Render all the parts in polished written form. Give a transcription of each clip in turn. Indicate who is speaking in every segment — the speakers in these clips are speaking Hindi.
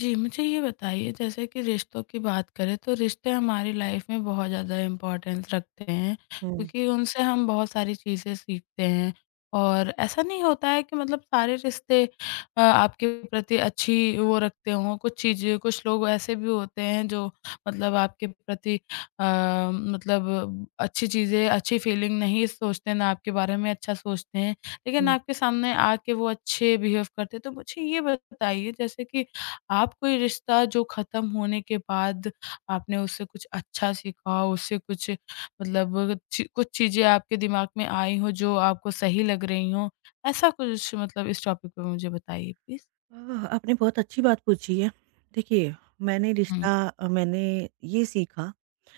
Speaker 1: जी, मुझे ये बताइए जैसे कि रिश्तों की बात करें तो रिश्ते हमारी लाइफ में बहुत ज़्यादा इम्पोर्टेंस रखते हैं,
Speaker 2: हुँ,
Speaker 1: क्योंकि उनसे हम बहुत सारी चीज़ें सीखते हैं। और ऐसा नहीं होता है कि मतलब सारे रिश्ते आपके प्रति अच्छी वो रखते हों, कुछ चीज़ें कुछ लोग ऐसे भी होते हैं जो मतलब आपके प्रति अ, मतलब अच्छी चीज़ें, अच्छी फीलिंग नहीं सोचते, ना आपके बारे में अच्छा सोचते हैं, लेकिन
Speaker 2: हुँ।
Speaker 1: आपके सामने आके वो अच्छे बिहेव करते हैं। तो मुझे ये बताइए जैसे कि आप कोई रिश्ता जो ख़त्म होने के बाद आपने उससे कुछ अच्छा सीखा, उससे कुछ मतलब ची कुछ चीज़ें आपके दिमाग में आई हो जो आपको सही लग रही हों? ऐसा कुछ मतलब इस टॉपिक पे मुझे बताइए प्लीज़?
Speaker 2: आह, आपने बहुत अच्छी बात पूछी है। देखिए, मैंने रिश्ता
Speaker 1: हुँ,
Speaker 2: मैंने ये सीखा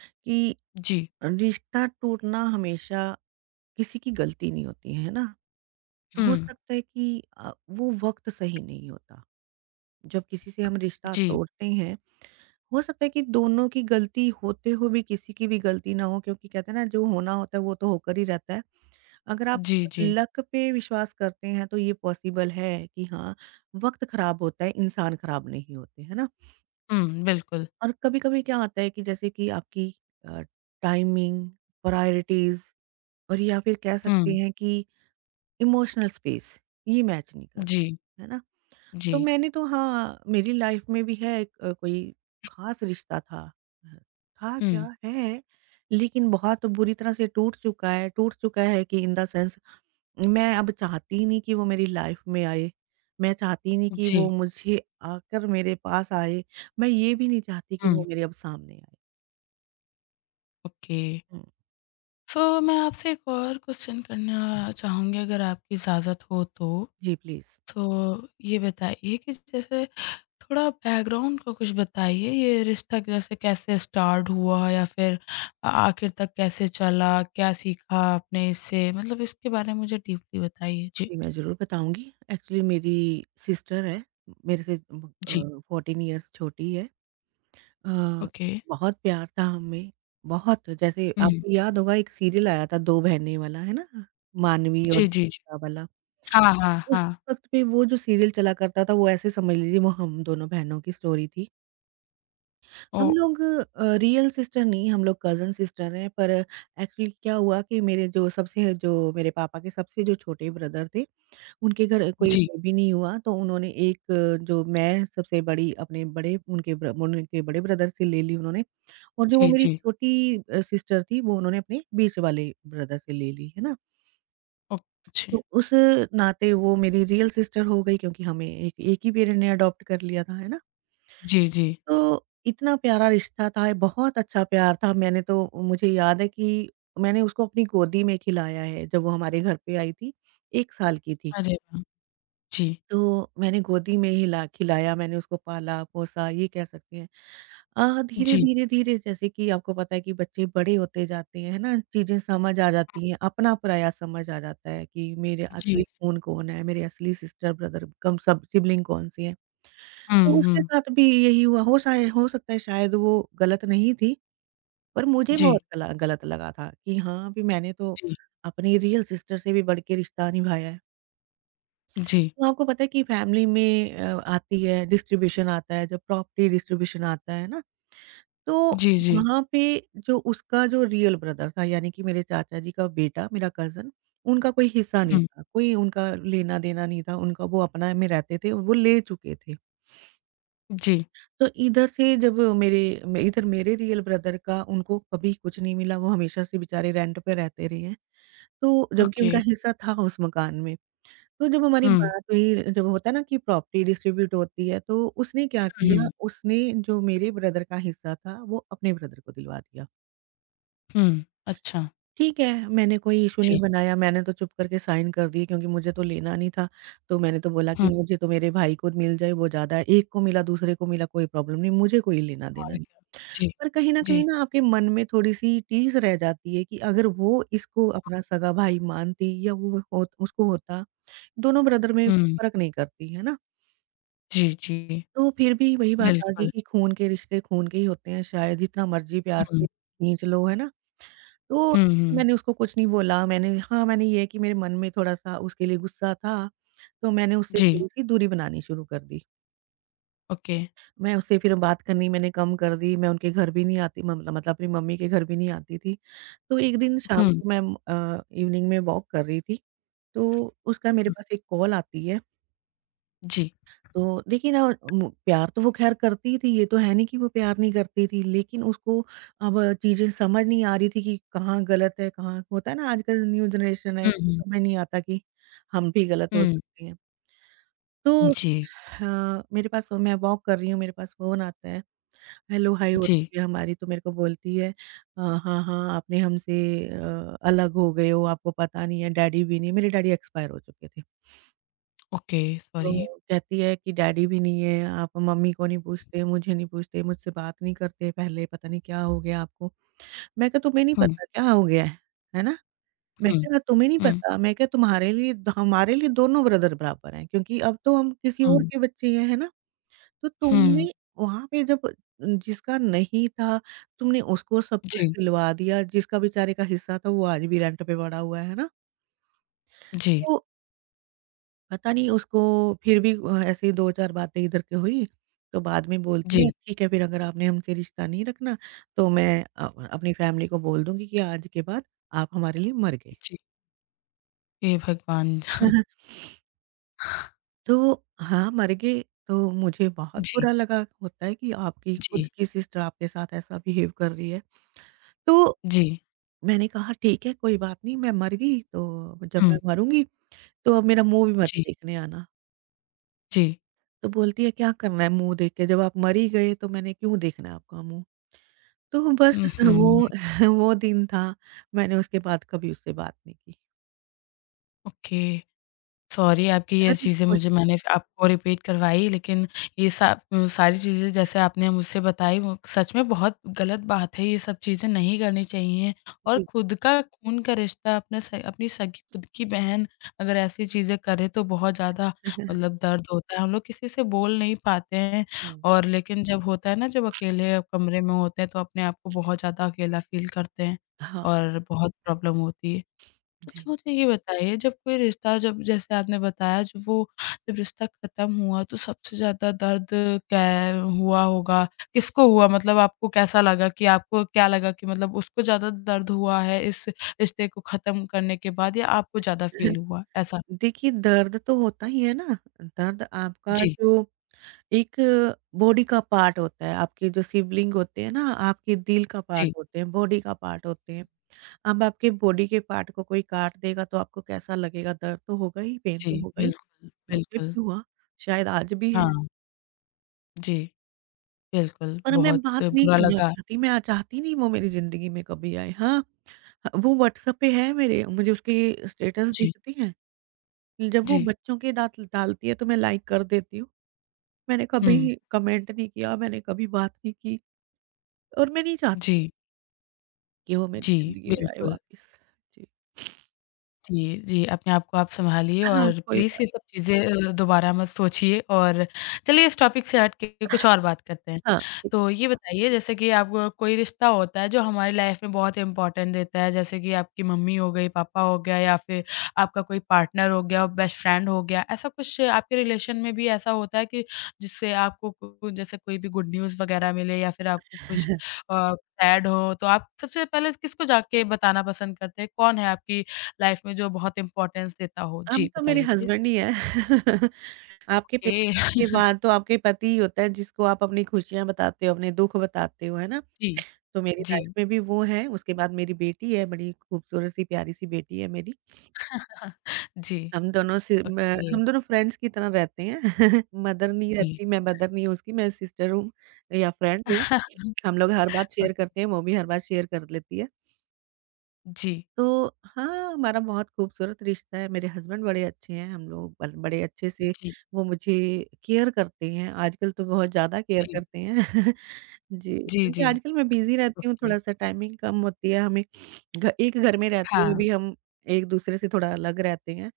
Speaker 2: कि
Speaker 1: जी।
Speaker 2: रिश्ता टूटना हमेशा किसी की गलती नहीं होती है ना? हो
Speaker 1: हुँ,
Speaker 2: सकता है कि वो वक़्त सही नहीं होता। जब किसी से हम रिश्ता
Speaker 1: जी।
Speaker 2: तोड़ते हैं, हो सकता है कि दोनों की गलती होते हुए भी किसी की भी गलती ना हो क्योंकि कहते हैं ना जो होना होता है वो तो होकर ही रहता है। अगर आप
Speaker 1: जी, जी।
Speaker 2: लक पे विश्वास करते हैं तो ये पॉसिबल है कि हाँ, वक़्त खराब होता है, इंसान खराब नहीं होते, है ना?
Speaker 1: हुँ, बिल्कुल।
Speaker 2: और कभी-कभी क्या होता है कि जैसे कि आपकी अ, टाइमिंग, प्रायोरिटीज़ और या फिर कह सकते
Speaker 1: हुँ,
Speaker 2: हैं कि इमोशनल स्पेस, ये मैच नहीं
Speaker 1: जी,
Speaker 2: करते, है ना?
Speaker 1: जी।
Speaker 2: तो मैंने तो हाँ, मेरी लाइफ़ में भी है एक कोई ख़ास रिश्ता था। अ, था
Speaker 1: हुँ,
Speaker 2: क्या? है, लेकिन बहुत बुरी तरह से टूट चुका है कि इन द सेंस मैं अब चाहती ही नहीं कि वो मेरी लाइफ में आए। मैं चाहती ही नहीं कि वो
Speaker 1: जी।
Speaker 2: मुझे आकर मेरे पास आए। मैं ये भी नहीं चाहती कि
Speaker 1: हुँ,
Speaker 2: वो मेरे अब सामने आए।
Speaker 1: ओके।
Speaker 2: हुँ।
Speaker 1: सो मैं आपसे एक और क्वेश्चन करना चाहूँगी अगर आपकी इजाज़त हो तो?
Speaker 2: जी, प्लीज़।
Speaker 1: तो ये बताइए कि जैसे थोड़ा बैकग्राउंड का कुछ बताइए, ये रिश्ता जैसे कैसे स्टार्ट हुआ या फिर आखिर तक कैसे चला? क्या सीखा आपने इससे? मतलब इसके बारे में मुझे डीपली बताइए। जी,
Speaker 2: जी, मैं ज़रूर बताऊँगी। एक्चुअली मेरी सिस्टर है, मेरे से
Speaker 1: जी,
Speaker 2: 14 इयर्स छोटी है। अ,
Speaker 1: ओके।
Speaker 2: बहुत प्यार था हम में, बहुत जैसे
Speaker 1: हुँ।
Speaker 2: आपको याद होगा एक सीरियल आया था 2 बहनें वाला, है ना? मानवी और
Speaker 1: जी, जी, जी।
Speaker 2: जीविका वाला।
Speaker 1: हाँ, हाँ,
Speaker 2: उस
Speaker 1: हाँ।
Speaker 2: वक़्त पे वो जो सीरियल चला करता था, वो ऐसे समझ लीजिए वो हम दोनों बहनों की स्टोरी थी। हम
Speaker 1: ओह!
Speaker 2: लोग रियल सिस्टर नहीं, हम लोग कज़न सिस्टर हैं, पर एक्चुअली क्या हुआ कि मेरे जो सबसे जो मेरे पापा के सबसे जो छोटे ब्रदर थे, उनके घर कोई
Speaker 1: जी,
Speaker 2: बेबी नहीं हुआ, तो उन्होंने एक जो मैं सबसे बड़ी अपने बड़े उनके बड़े ब्रदर से ले ली उन्होंने और जो वो
Speaker 1: जी,
Speaker 2: मेरी
Speaker 1: जी।
Speaker 2: छोटी सिस्टर थी, वो उन्होंने अपने बीच वाले ब्रदर से ले ली, है ना?
Speaker 1: ओ जी।
Speaker 2: तो उस नाते वो मेरी रियल सिस्टर हो गई क्योंकि हमें एक एक ही पेरेंट ने अडॉप्ट कर लिया था, है ना?
Speaker 1: जी, जी।
Speaker 2: तो इतना प्यारा रिश्ता था, बहुत अच्छा प्यार था। मैंने तो मुझे याद है कि मैंने उसको अपनी गोदी में खिलाया है, जब वो हमारे घर पे आई थी, 1 साल की थी।
Speaker 1: अरे वाह! जी,
Speaker 2: तो मैंने गोदी में ही ला खिलाया, मैंने उसको पाला-पोसा, ये कह सकते हैं। धीरे,
Speaker 1: जी,
Speaker 2: धीरे, धीरे जैसे कि आपको पता है कि बच्चे बड़े होते जाते हैं, है ना? चीज़ें समझ आ जाती हैं, अपना-पराया समझ आ जाता है कि मेरे
Speaker 1: जी।
Speaker 2: असली कौन-कौन है, मेरे असली सिस्टर-ब्रदर कम सब सिबलिंग कौन-सी हैं।
Speaker 1: हुँ,
Speaker 2: तो उसके
Speaker 1: हुँ।
Speaker 2: साथ भी यही हुआ, हो सकता है शायद वो गलत नहीं थी, पर मुझे बहुत
Speaker 1: जी,
Speaker 2: गला गलत लगा था कि हाँ, भी मैंने तो
Speaker 1: जी,
Speaker 2: अपनी रियल सिस्टर से भी बढ़ के रिश्ता निभाया है।
Speaker 1: जी।
Speaker 2: तो आपको पता है कि फैमिली में आती है डिस्ट्रीब्यूशन आता है जब प्रॉपर्टी डिस्ट्रीब्यूशन आता है ना तो
Speaker 1: जी, जी।
Speaker 2: वहाँ पे जो उसका जो रियल ब्रदर था यानी कि मेरे चाचा जी का बेटा मेरा कजन उनका कोई हिस्सा नहीं
Speaker 1: हुँ,
Speaker 2: था कोई उनका लेना देना नहीं था उनका वो अपना में रहते थे वो ले चुके थे।
Speaker 1: जी।
Speaker 2: तो इधर से इधर मेरे रियल ब्रदर का उनको कभी कुछ नहीं मिला वो हमेशा से बेचारे रेंट पे रहते रहे हैं तो जबकि
Speaker 1: ओके।
Speaker 2: उनका हिस्सा था उस मकान में। तो जब हमारी
Speaker 1: हुँ,
Speaker 2: बात हुई जब होता है ना कि प्रॉपर्टी डिस्ट्रीब्यूट होती है तो उसने क्या किया
Speaker 1: हुँ,
Speaker 2: उसने जो मेरे ब्रदर का हिस्सा था वो अपने ब्रदर को दिलवा दिया।
Speaker 1: हुँ। अच्छा।
Speaker 2: ठीक है, मैंने कोई इश्यू नहीं
Speaker 1: जी।
Speaker 2: बनाया मैंने तो चुप करके साइन कर दिए क्योंकि मुझे तो लेना नहीं था। तो मैंने तो बोला कि
Speaker 1: हुँ।
Speaker 2: मुझे तो मेरे भाई को मिल जाए वो ज़्यादा है, एक को मिला दूसरे को मिला कोई प्रॉब्लम नहीं मुझे कोई लेना-देना
Speaker 1: और
Speaker 2: नहीं।
Speaker 1: क्या। जी,
Speaker 2: पर कहीं न कहीं
Speaker 1: जी।
Speaker 2: ना आपके मन में थोड़ी-सी टीस रह जाती है कि अगर वो इसको अपना सगा भाई मानती या वो होत उसको होता, दोनों ब्रदर में
Speaker 1: हुँ,
Speaker 2: फ़र्क नहीं करती, है ना?
Speaker 1: जी, जी,
Speaker 2: तो फिर भी वही बात आ गई
Speaker 1: बिल्कुल।
Speaker 2: कि खून के रिश्ते खून के ही होते हैं शायद जितना मर्ज़ी प्यार से
Speaker 1: हुँ,
Speaker 2: खींच लो, है ना? तो
Speaker 1: हुँ, हुँ,
Speaker 2: मैंने उसको कुछ नहीं बोला, मैंने हाँ, मैंने ये है कि मेरे मन में थोड़ा-सा उसके लिए गुस्सा था, तो मैंने उससे
Speaker 1: जी,
Speaker 2: थोड़ी-सी दूरी बनानी शुरू कर दी।
Speaker 1: ओके।
Speaker 2: मैं उससे फिर बात करनी मैंने कम कर दी, मैं उनके घर भी नहीं आती म मतलब अपनी मम्मी के घर भी नहीं आती थी। तो एक दिन शाम
Speaker 1: हुँ,
Speaker 2: को मैं इवनिंग में वॉक कर रही थी, तो उसका मेरे
Speaker 1: हुँ,
Speaker 2: पास एक कॉल आती है।
Speaker 1: जी।
Speaker 2: तो देखिए ना मु प्यार तो वो ख़ैर करती थी, ये तो है नहीं कि वो प्यार नहीं करती थी, लेकिन उसको अब चीज़ें समझ नहीं आ रही थी कि कहाँ गलत है, कहाँ होता है ना आजकल न्यू जनरेशन है, उसको
Speaker 1: हुँ,
Speaker 2: समझ नहीं आता कि हम भी गलत
Speaker 1: हुँ,
Speaker 2: हो
Speaker 1: हुँ,
Speaker 2: सकते हैं। तो
Speaker 1: जी,
Speaker 2: हाँ, मेरे पास मैं वॉक कर रही हूँ, मेरे पास फ़ोन आता है, हेलो हाय
Speaker 1: जी,
Speaker 2: होती है हमारी तो मेरे को बोलती है "हाँ, हाँ, आपने हमसे अलग हो गए हो, आपको पता नहीं है, डैडी भी नहीं" मेरे डैडी एक्सपायर हो चुके थे।
Speaker 1: Okay, sorry.
Speaker 2: तो कहती है कि डैडी भी नहीं है, आप मम्मी को नहीं पूछते, मुझे नहीं पूछते, मुझसे बात नहीं करते पहले, पता नहीं क्या हो गया आपको। मैं कहा तुम्हें नहीं
Speaker 1: हुँ,
Speaker 2: पता क्या हो गया है ना? मैं
Speaker 1: हुँ,
Speaker 2: कहा "हाँ, तुम्हें नहीं
Speaker 1: हुँ,
Speaker 2: पता, मैं कहा तुम्हारे लिए हमारे लिए दोनों ब्रदर बराबर हैं क्योंकि अब तो हम किसी और
Speaker 1: हुँ,
Speaker 2: के बच्चे हैं, है ना? तो
Speaker 1: हुँ,
Speaker 2: तुमने वहाँ पे जब जिसका नहीं था, तुमने उसको सब कुछ
Speaker 1: जी,
Speaker 2: दिलवा दिया, जिसका बेचारे का हिस्सा था वो आज भी रेंट पे पड़ा हुआ है ना?
Speaker 1: जी,
Speaker 2: तो पता नहीं उसको फिर भी ऐसे ही 2-4 बातें इधर की हुई, तो बाद में बोलती है
Speaker 1: जी,
Speaker 2: ठीक है फिर अगर आपने हमसे रिश्ता नहीं रखना तो मैं अपनी फैमिली को बोल दूँगी कि आज के बाद आप हमारे लिए मर गए।
Speaker 1: जी, हे भगवान!
Speaker 2: तो हाँ, मर गए तो मुझे बहुत
Speaker 1: जी,
Speaker 2: बुरा लगा, होता है कि आपकी खुद
Speaker 1: जी,
Speaker 2: की सिस्टर आपके साथ ऐसा बिहेव कर रही है। तो
Speaker 1: जी,
Speaker 2: मैंने कहा ठीक है कोई बात नहीं मैं मर गई तो जब मैं
Speaker 1: हुँ,
Speaker 2: मरूँगी तो अब मेरा मुँह भी मत
Speaker 1: जी,
Speaker 2: देखने आना।
Speaker 1: जी,
Speaker 2: तो बोलती है क्या करना है मुँह देख के जब आप मर ही गए तो मैंने क्यों देखना है आपका मुँह? तो बस
Speaker 1: उहुँ,
Speaker 2: वो वो दिन था मैंने उसके बाद कभी उससे बात नहीं की।
Speaker 1: ओके। सॉरी आपकी ये
Speaker 2: अरे!
Speaker 1: चीज़ें
Speaker 2: कोई
Speaker 1: मुझे मैंने आपको रिपीट करवाई लेकिन ये सा सारी चीज़ें जैसे आपने मुझसे बताई वो सच में बहुत गलत बात है, ये सब चीज़ें नहीं करनी चाहिए और
Speaker 2: जी।
Speaker 1: खुद का खून का रिश्ता अपने स अपनी सगी खुद की बहन अगर ऐसी चीज़ें करे तो बहुत ज़्यादा मतलब दर्द होता है। हम लोग किसी से बोल नहीं पाते हैं
Speaker 2: हुँ।
Speaker 1: और लेकिन जब होता है ना जब अकेले कमरे में होते हैं तो अपने आप को बहुत ज़्यादा अकेला फ़ील करते हैं
Speaker 2: हाँ।
Speaker 1: और बहुत प्रॉब्लम होती है। अच्छा
Speaker 2: जी।
Speaker 1: मुझे ये बताइए जब कोई रिश्ता जब जैसे आपने बताया जो वो जब रिश्ता ख़त्म हुआ तो सबसे ज़्यादा दर्द कै हुआ होगा? किसको हुआ? मतलब आपको कैसा लगा कि आपको क्या लगा कि मतलब उसको ज़्यादा दर्द हुआ है इस रिश्ते को ख़त्म करने के बाद या आपको ज़्यादा फ़ील हुआ? ऐसा?
Speaker 2: देखिए दर्द तो होता ही है ना, दर्द आपका
Speaker 1: जी,
Speaker 2: जो एक बॉडी का पार्ट होता है, आपके जो सिबलिंग होते हैं ना, आपके दिल का पार्ट
Speaker 1: जी,
Speaker 2: होते हैं, बॉडी का पार्ट होते हैं। अब आपके बॉडी के पार्ट को कोई काट देगा तो आपको कैसा लगेगा? दर्द तो होगा ही, पेन
Speaker 1: जी।
Speaker 2: तो होगा ही।
Speaker 1: बिल्कुल,
Speaker 2: मुझे
Speaker 1: बिल्कुल।
Speaker 2: भी हुआ, शायद आज भी है,
Speaker 1: हाँ, जी, बिल्कुल।
Speaker 2: पर मैं
Speaker 1: बहुत
Speaker 2: बात नहीं
Speaker 1: बुरा
Speaker 2: करना
Speaker 1: लगा।
Speaker 2: चाहती, मैं चाहती नहीं वो मेरी ज़िंदगी में कभी आए। हाँ, वो व्हाट्सएप पे है मेरे, मुझे उसके स्टेटस
Speaker 1: जी,
Speaker 2: दिखते हैं, जब वो
Speaker 1: जी।
Speaker 2: बच्चों के डात डालती है तो मैं लाइक कर देती हूँ। मैंने
Speaker 1: हुँ।
Speaker 2: कभी कमेंट नहीं किया, मैंने कभी बात नहीं की और मैं नहीं चाहती
Speaker 1: जी,
Speaker 2: कि वो मेरी
Speaker 1: जी,
Speaker 2: ज़िंदगी में आए
Speaker 1: बिल्कुल।
Speaker 2: वापस। जी।
Speaker 1: जी, जी, अपने आप को आप सँभालिए
Speaker 2: हाँ,
Speaker 1: और
Speaker 2: कोई
Speaker 1: प्लीज़
Speaker 2: बात
Speaker 1: ये सब चीज़ें दोबारा मत सोचिए और चलिए इस टॉपिक से हट के कुछ और बात करते हैं।
Speaker 2: हाँ, ठीक
Speaker 1: तो ये बताइए जैसे कि आपको कोई रिश्ता होता है जो हमारी लाइफ़ में बहुत इम्पोर्टेंट देता है, जैसे कि आपकी मम्मी हो गई, पापा हो गया या फिर आपका कोई पार्टनर हो गया, बेस्ट फ्रेंड हो गया, ऐसा कुछ आपके रिलेशन में भी ऐसा होता है कि जिससे आपको को जैसे कोई भी गुड न्यूज़ वग़ैरह मिले या फिर आपको कुछ
Speaker 2: है।
Speaker 1: अ, सैड हो, तो आप सबसे पहले किसको जाके बताना पसंद करते हैं? कौन है आपकी लाइफ में जो बहुत इम्पोर्टेंस देता हो?
Speaker 2: अब
Speaker 1: जी,
Speaker 2: तो मेरे
Speaker 1: बताइए प्लीज़।
Speaker 2: हस्बैंड ही है। आपके
Speaker 1: ओके
Speaker 2: पेरेंट्स के बाद तो आपके पति ही होता है जिसको आप अपनी खुशियाँ बताते हो, अपने दुःख बताते हो, है ना?
Speaker 1: जी,
Speaker 2: तो मेरी
Speaker 1: जी।
Speaker 2: लाइफ में भी वो हैं, उसके बाद मेरी बेटी है, बड़ी खूबसूरत सी प्यारी-सी बेटी है मेरी।
Speaker 1: जी,
Speaker 2: हम दोनों से म
Speaker 1: ओके,
Speaker 2: हम दोनों फ्रेंड्स की तरह रहते हैं। मदर नहीं
Speaker 1: जी।
Speaker 2: रहती, मैं मदर नहीं हूँ उसकी, मैं सिस्टर हूँ या फ्रेंड हूँ। हम लोग हर बात
Speaker 1: अ,
Speaker 2: शेयर करते हैं, वो भी हर बात शेयर कर लेती है।
Speaker 1: जी,
Speaker 2: तो हाँ, हमारा बहुत खूबसूरत रिश्ता है, मेरे हस्बैंड बड़े अच्छे हैं, हम लोग बल बड़े अच्छे से
Speaker 1: जी,
Speaker 2: वो मुझे केयर करते हैं, आजकल तो बहुत ज़्यादा केयर
Speaker 1: जी,
Speaker 2: करते हैं। जी,
Speaker 1: जी,
Speaker 2: क्योंकि
Speaker 1: जी,
Speaker 2: आजकल मैं बिज़ी रहती हूँ,
Speaker 1: ओके।
Speaker 2: थोड़ा-सा टाइमिंग कम होती है हमें। घ एक घर में रहते हुए
Speaker 1: हाँ,
Speaker 2: भी हम एक-दूसरे से थोड़ा अलग रहते हैं,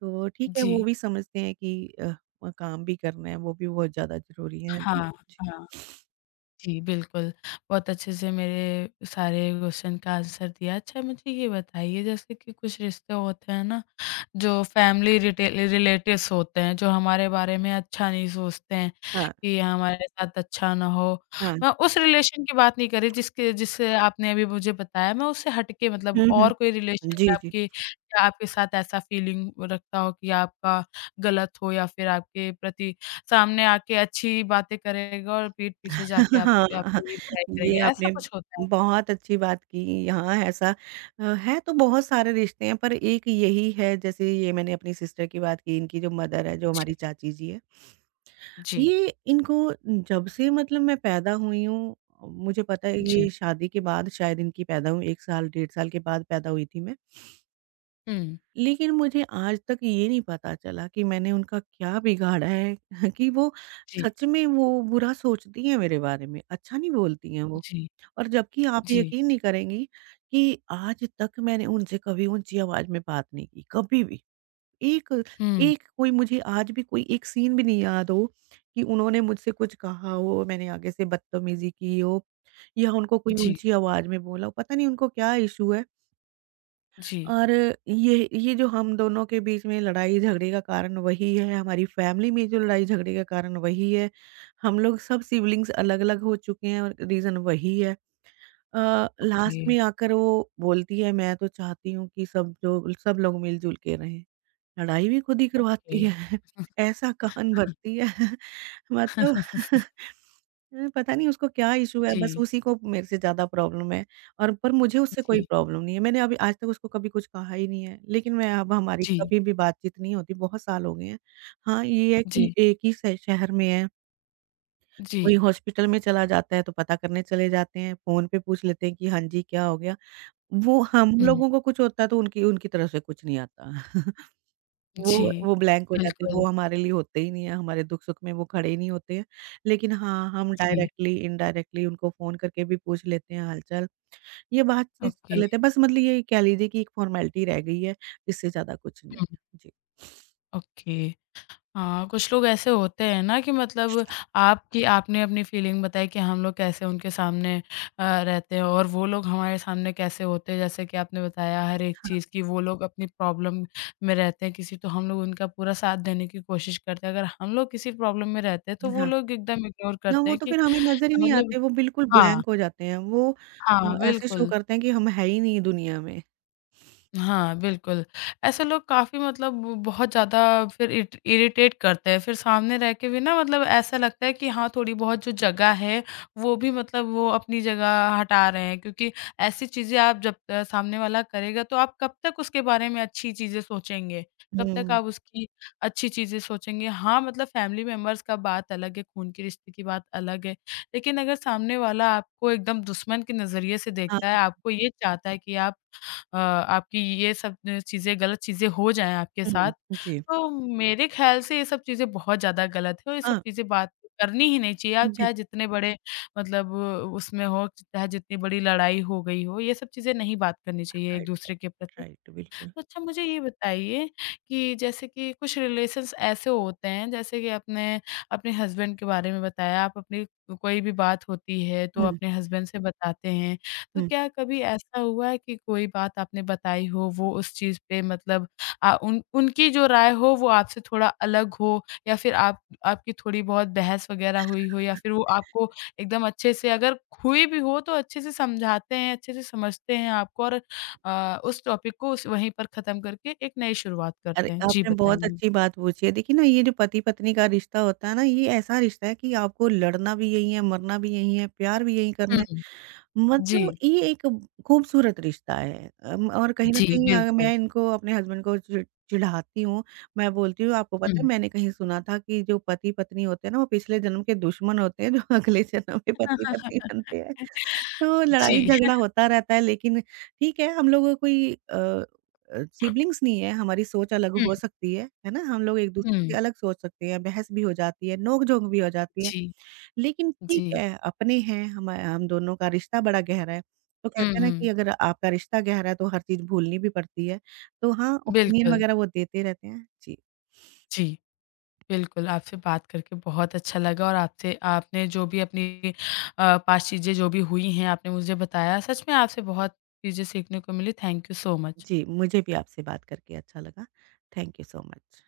Speaker 2: तो ठीक है, वो
Speaker 1: जी,
Speaker 2: भी समझते हैं कि काम भी करना है, वो भी बहुत ज़्यादा ज़रूरी है। जी।
Speaker 1: हाँ, हाँ, जी, बिल्कुल। बहुत अच्छे से मेरे सारे क्वेश्चन का आंसर दिया। अच्छा मुझे ये बताइए जैसे कि कुछ रिश्ते होते हैं ना जो फैमिली रिटे रिलेटिव्स होते हैं, जो हमारे बारे में अच्छा नहीं सोचते हैं,
Speaker 2: हाँ,
Speaker 1: कि हमारे साथ अच्छा ना हो।
Speaker 2: हाँ।
Speaker 1: मैं उस रिलेशन की बात नहीं कर रही जिसके जिससे आपने अभी मुझे बताया, मैं उससे हट के मतलब
Speaker 2: हुँ,
Speaker 1: और कोई
Speaker 2: हुँ।
Speaker 1: रिलेशन में
Speaker 2: जी, जी।
Speaker 1: आपके या आपके साथ ऐसा फीलिंग रखता हो कि आपका गलत हो या फिर आपके प्रति सामने आके अच्छी बातें करेगा और पीठ पीछे जाके आप
Speaker 2: हाँ, हाँ,
Speaker 1: आपकी बुराई
Speaker 2: ये
Speaker 1: करेगा, ऐसा
Speaker 2: आपने
Speaker 1: कुछ होता है?
Speaker 2: बहुत अच्छी बात की। हाँ, ऐसा है तो बहुत सारे रिश्ते हैं पर एक यही है जैसे ये मैंने अपनी सिस्टर की बात की, इनकी जो मदर है, जो हमारी
Speaker 1: जी,
Speaker 2: चाची जी है।
Speaker 1: जी,
Speaker 2: ये इनको जब से मतलब मैं पैदा हुई हूँ, मुझे पता है
Speaker 1: जी।
Speaker 2: ये शादी के बाद शायद इनकी पैदा हुई 1 साल, 1.5 साल के बाद पैदा हुई थी मैं।
Speaker 1: हुँ,
Speaker 2: लेकिन मुझे आज तक ये नहीं पता चला कि मैंने उनका क्या बिगाड़ा है, कि वो
Speaker 1: जी,
Speaker 2: सच में वो बुरा सोचती हैं मेरे बारे में, अच्छा नहीं बोलती हैं वो।
Speaker 1: जी,
Speaker 2: और जबकि आप
Speaker 1: जी।
Speaker 2: यकीन नहीं करेंगी कि आज तक मैंने उनसे कभी ऊँची आवाज़ में बात नहीं की, कभी भी। एक
Speaker 1: हुँ,
Speaker 2: एक कोई मुझे आज भी कोई एक सीन भी नहीं याद हो कि उन्होंने मुझसे कुछ कहा हो, मैंने आगे से बदतमीज़ी की हो या उनको कोई
Speaker 1: जी,
Speaker 2: ऊँची आवाज़ में बोला हो, पता नहीं उनको क्या इश्यू है।
Speaker 1: जी।
Speaker 2: और ये जो हम दोनों के बीच में लड़ाई झगड़े का कारण वही है, हमारी फैमिली में जो लड़ाई झगड़े का कारण वही है। हम लोग सब सिबलिंग्स अलग-अलग हो चुके हैं और रीज़न वही है।
Speaker 1: ओके,
Speaker 2: लास्ट में आकर वो बोलती है मैं तो चाहती हूँ कि सब जो सब लोग मिल-जुल के रहें। लड़ाई भी खुद ही
Speaker 1: ओके।
Speaker 2: करवाती है, ऐसा कान भरती है, मतलब। पता नहीं उसको क्या इश्यू है, बस
Speaker 1: जी,
Speaker 2: उसी को मेरे से ज़्यादा प्रॉब्लम है और पर मुझे उससे कोई
Speaker 1: जी,
Speaker 2: प्रॉब्लम नहीं है। मैंने अभी आज तक उसको कभी कुछ कहा ही नहीं है, लेकिन मैं अब हमारी
Speaker 1: जी,
Speaker 2: कभी भी बातचीत नहीं होती, बहुत साल हो गए हैं। हाँ, ये है कि
Speaker 1: जी,
Speaker 2: एक ही श शहर में है,
Speaker 1: जी।
Speaker 2: कोई हॉस्पिटल में चला जाता है तो पता करने चले जाते हैं, फ़ोन पे पूछ लेते हैं कि हाँ जी, क्या हो गया? वो हम
Speaker 1: हुँ,
Speaker 2: लोगों को कुछ होता है तो उनकी उनकी तरफ से कुछ नहीं आता। वो
Speaker 1: जी,
Speaker 2: वो ब्लैंक हो जाते हैं,
Speaker 1: बिल्कुल,
Speaker 2: वो हमारे लिए होते ही नहीं है, हमारे दुख-सुख में वो खड़े ही नहीं होते हैं। लेकिन हाँ, हम
Speaker 1: जी,
Speaker 2: डायरेक्टली, इनडायरेक्टली उनको फ़ोन करके भी पूछ लेते हैं हाल-चाल, ये बातचीत कर
Speaker 1: ओके,
Speaker 2: लेते हैं। बस मतलब ये कह लीजिए कि एक फ़ॉर्मेलिटी रह गई है, इससे ज़्यादा कुछ नहीं
Speaker 1: हुँ,
Speaker 2: है। जी।
Speaker 1: ओके। हाँ, कुछ लोग ऐसे होते हैं ना कि मतलब आपकी आपने अपनी फीलिंग बताई कि हम लोग कैसे उनके सामने रहते हैं और वो लोग हमारे सामने कैसे होते हैं, जैसे कि आपने बताया हर एक चीज़ की वो लोग अपनी प्रॉब्लम में रहते हैं किसी तो हम लोग उनका पूरा साथ देने की कोशिश करते हैं। अगर हम लोग किसी प्रॉब्लम में रहते हैं, तो वो
Speaker 2: हाँ,
Speaker 1: लोग एकदम इग्नोर
Speaker 2: ना
Speaker 1: करते
Speaker 2: वो
Speaker 1: हैं
Speaker 2: तो
Speaker 1: कि
Speaker 2: फिर हमें नज़र ही नहीं
Speaker 1: मतलब
Speaker 2: आते, वो बिल्कुल
Speaker 1: हाँ,
Speaker 2: ब्लैंक हो जाते हैं, वो
Speaker 1: हाँ,
Speaker 2: ऐसे शो
Speaker 1: बिल्कुल।
Speaker 2: करते हैं कि हम है ही नहीं दुनिया में।
Speaker 1: हाँ, बिल्कुल। ऐसे लोग काफ़ी मतलब बहुत ज़्यादा फिर इट इरिटेट करते हैं। फिर सामने रह के भी ना मतलब ऐसा लगता है कि हाँ, थोड़ी बहुत जो जगह है, वो भी मतलब वो अपनी जगह हटा रहे हैं। क्योंकि ऐसी चीज़ें आप जब सामने वाला करेगा तो आप कब तक उसके बारे में अच्छी चीज़ें सोचेंगे? कब तक
Speaker 2: हुँ,
Speaker 1: आप उसकी अच्छी चीज़ें सोचेंगे? हाँ, मतलब फैमिली मेंबर्स का बात अलग है, खून के रिश्ते की बात अलग है। लेकिन अगर सामने वाला आपको एकदम दुश्मन के नज़रिए से देखता है,
Speaker 2: हाँ,
Speaker 1: आपको ये चाहता है कि आप आपकी ये सब चीज़ें गलत चीज़ें हो जाएँ आपके साथ,
Speaker 2: हुँ, जी।
Speaker 1: तो मेरे ख़्याल से ये सब चीज़ें बहुत ज़्यादा गलत है और ये सब
Speaker 2: हाँ,
Speaker 1: चीज़ें बात करनी ही नहीं चाहिए। आप चाहे
Speaker 2: बिल्कुल,
Speaker 1: जितने बड़े मतलब उसमें हो, चाहे जितनी बड़ी लड़ाई हो गई हो, ये सब चीज़ें नहीं बात करनी चाहिए
Speaker 2: राइट,
Speaker 1: एक-दूसरे के प्रति।
Speaker 2: राइट, बिल्कुल।
Speaker 1: तो अच्छा मुझे ये बताइए कि जैसे कि कुछ रिलेशंस ऐसे होते हैं जैसे कि आपने अपने हस्बैंड के बारे में बताया, आप अपनी कोई भी बात होती है तो
Speaker 2: हुँ,
Speaker 1: अपने हस्बैंड से बताते हैं। तो
Speaker 2: हुँ।
Speaker 1: क्या कभी ऐसा हुआ है कि कोई बात आपने बताई हो वो उस चीज़ पे मतलब अ, उन उनकी जो राय हो वो आपसे थोड़ा अलग हो या फिर आप आपकी थोड़ी बहुत बहस वग़ैरह हुई हो या फिर वो आपको एकदम अच्छे से अगर हुई भी हो तो अच्छे से समझाते हैं, अच्छे से समझते हैं आपको और उस टॉपिक को उस वहीं पर ख़त्म करके एक नई शुरुआत
Speaker 2: अरे,
Speaker 1: करते हैं। जी,
Speaker 2: आपने बहुत
Speaker 1: बताइए?
Speaker 2: अच्छी बात पूछी है। देखिए ना ये जो पति-पत्नी का रिश्ता होता है ना, ये ऐसा रिश्ता है कि आपको लड़ना भी यहीं है, मरना भी यहीं है, प्यार भी यहीं करना है।
Speaker 1: हुँ। जी।
Speaker 2: मतलब ये एक खूबसूरत रिश्ता है, और कहीं न
Speaker 1: जी,
Speaker 2: कहीं
Speaker 1: बिल्कुल।
Speaker 2: मैं इनको अपने हस्बैंड को चिढ़ाती हूँ। मैं बोलती हूँ आपको पता है
Speaker 1: हुँ।
Speaker 2: मैंने कहीं सुना था कि जो पति-पत्नी होते हैं ना वो पिछले जन्म के दुश्मन होते हैं जो अगले जन्म में
Speaker 1: हाँ, हाँ।
Speaker 2: पति-पत्नी बनते हैं। तो
Speaker 1: जी।
Speaker 2: लड़ाई-झगड़ा होता रहता है लेकिन ठीक है हम लोगों को सिबलिंग्स नहीं है, हमारी सोच अलग
Speaker 1: हुँ,
Speaker 2: हो सकती है ना? हम लोग एक-दूसरे
Speaker 1: हुँ।
Speaker 2: की अलग सोच सकते हैं, बहस भी हो जाती है, नोक-झोंक भी हो जाती है।
Speaker 1: जी,
Speaker 2: लेकिन ठीक
Speaker 1: जी।
Speaker 2: है, अपने हैं, हम दोनों का रिश्ता बड़ा गहरा है। तो
Speaker 1: हुँ,
Speaker 2: कहते हैं ना कि
Speaker 1: हुँ।
Speaker 2: अगर आपका रिश्ता गहरा है, तो हर चीज़ भूलनी भी पड़ती है। तो हाँ, ओपिनियन
Speaker 1: बिल्कुल।
Speaker 2: वगैरह वो देते रहते हैं। जी,
Speaker 1: जी, बिल्कुल, आपसे बात करके बहुत अच्छा लगा और आपसे आपने जो भी अपनी 5 चीज़ें जो भी हुई हैं, आपने मुझे बताया। सच में आपसे बहुत चीज़ें सीखने को मिली। Thank you so much.
Speaker 2: जी, मुझे भी आपसे बात करके अच्छा लगा। Thank you so much.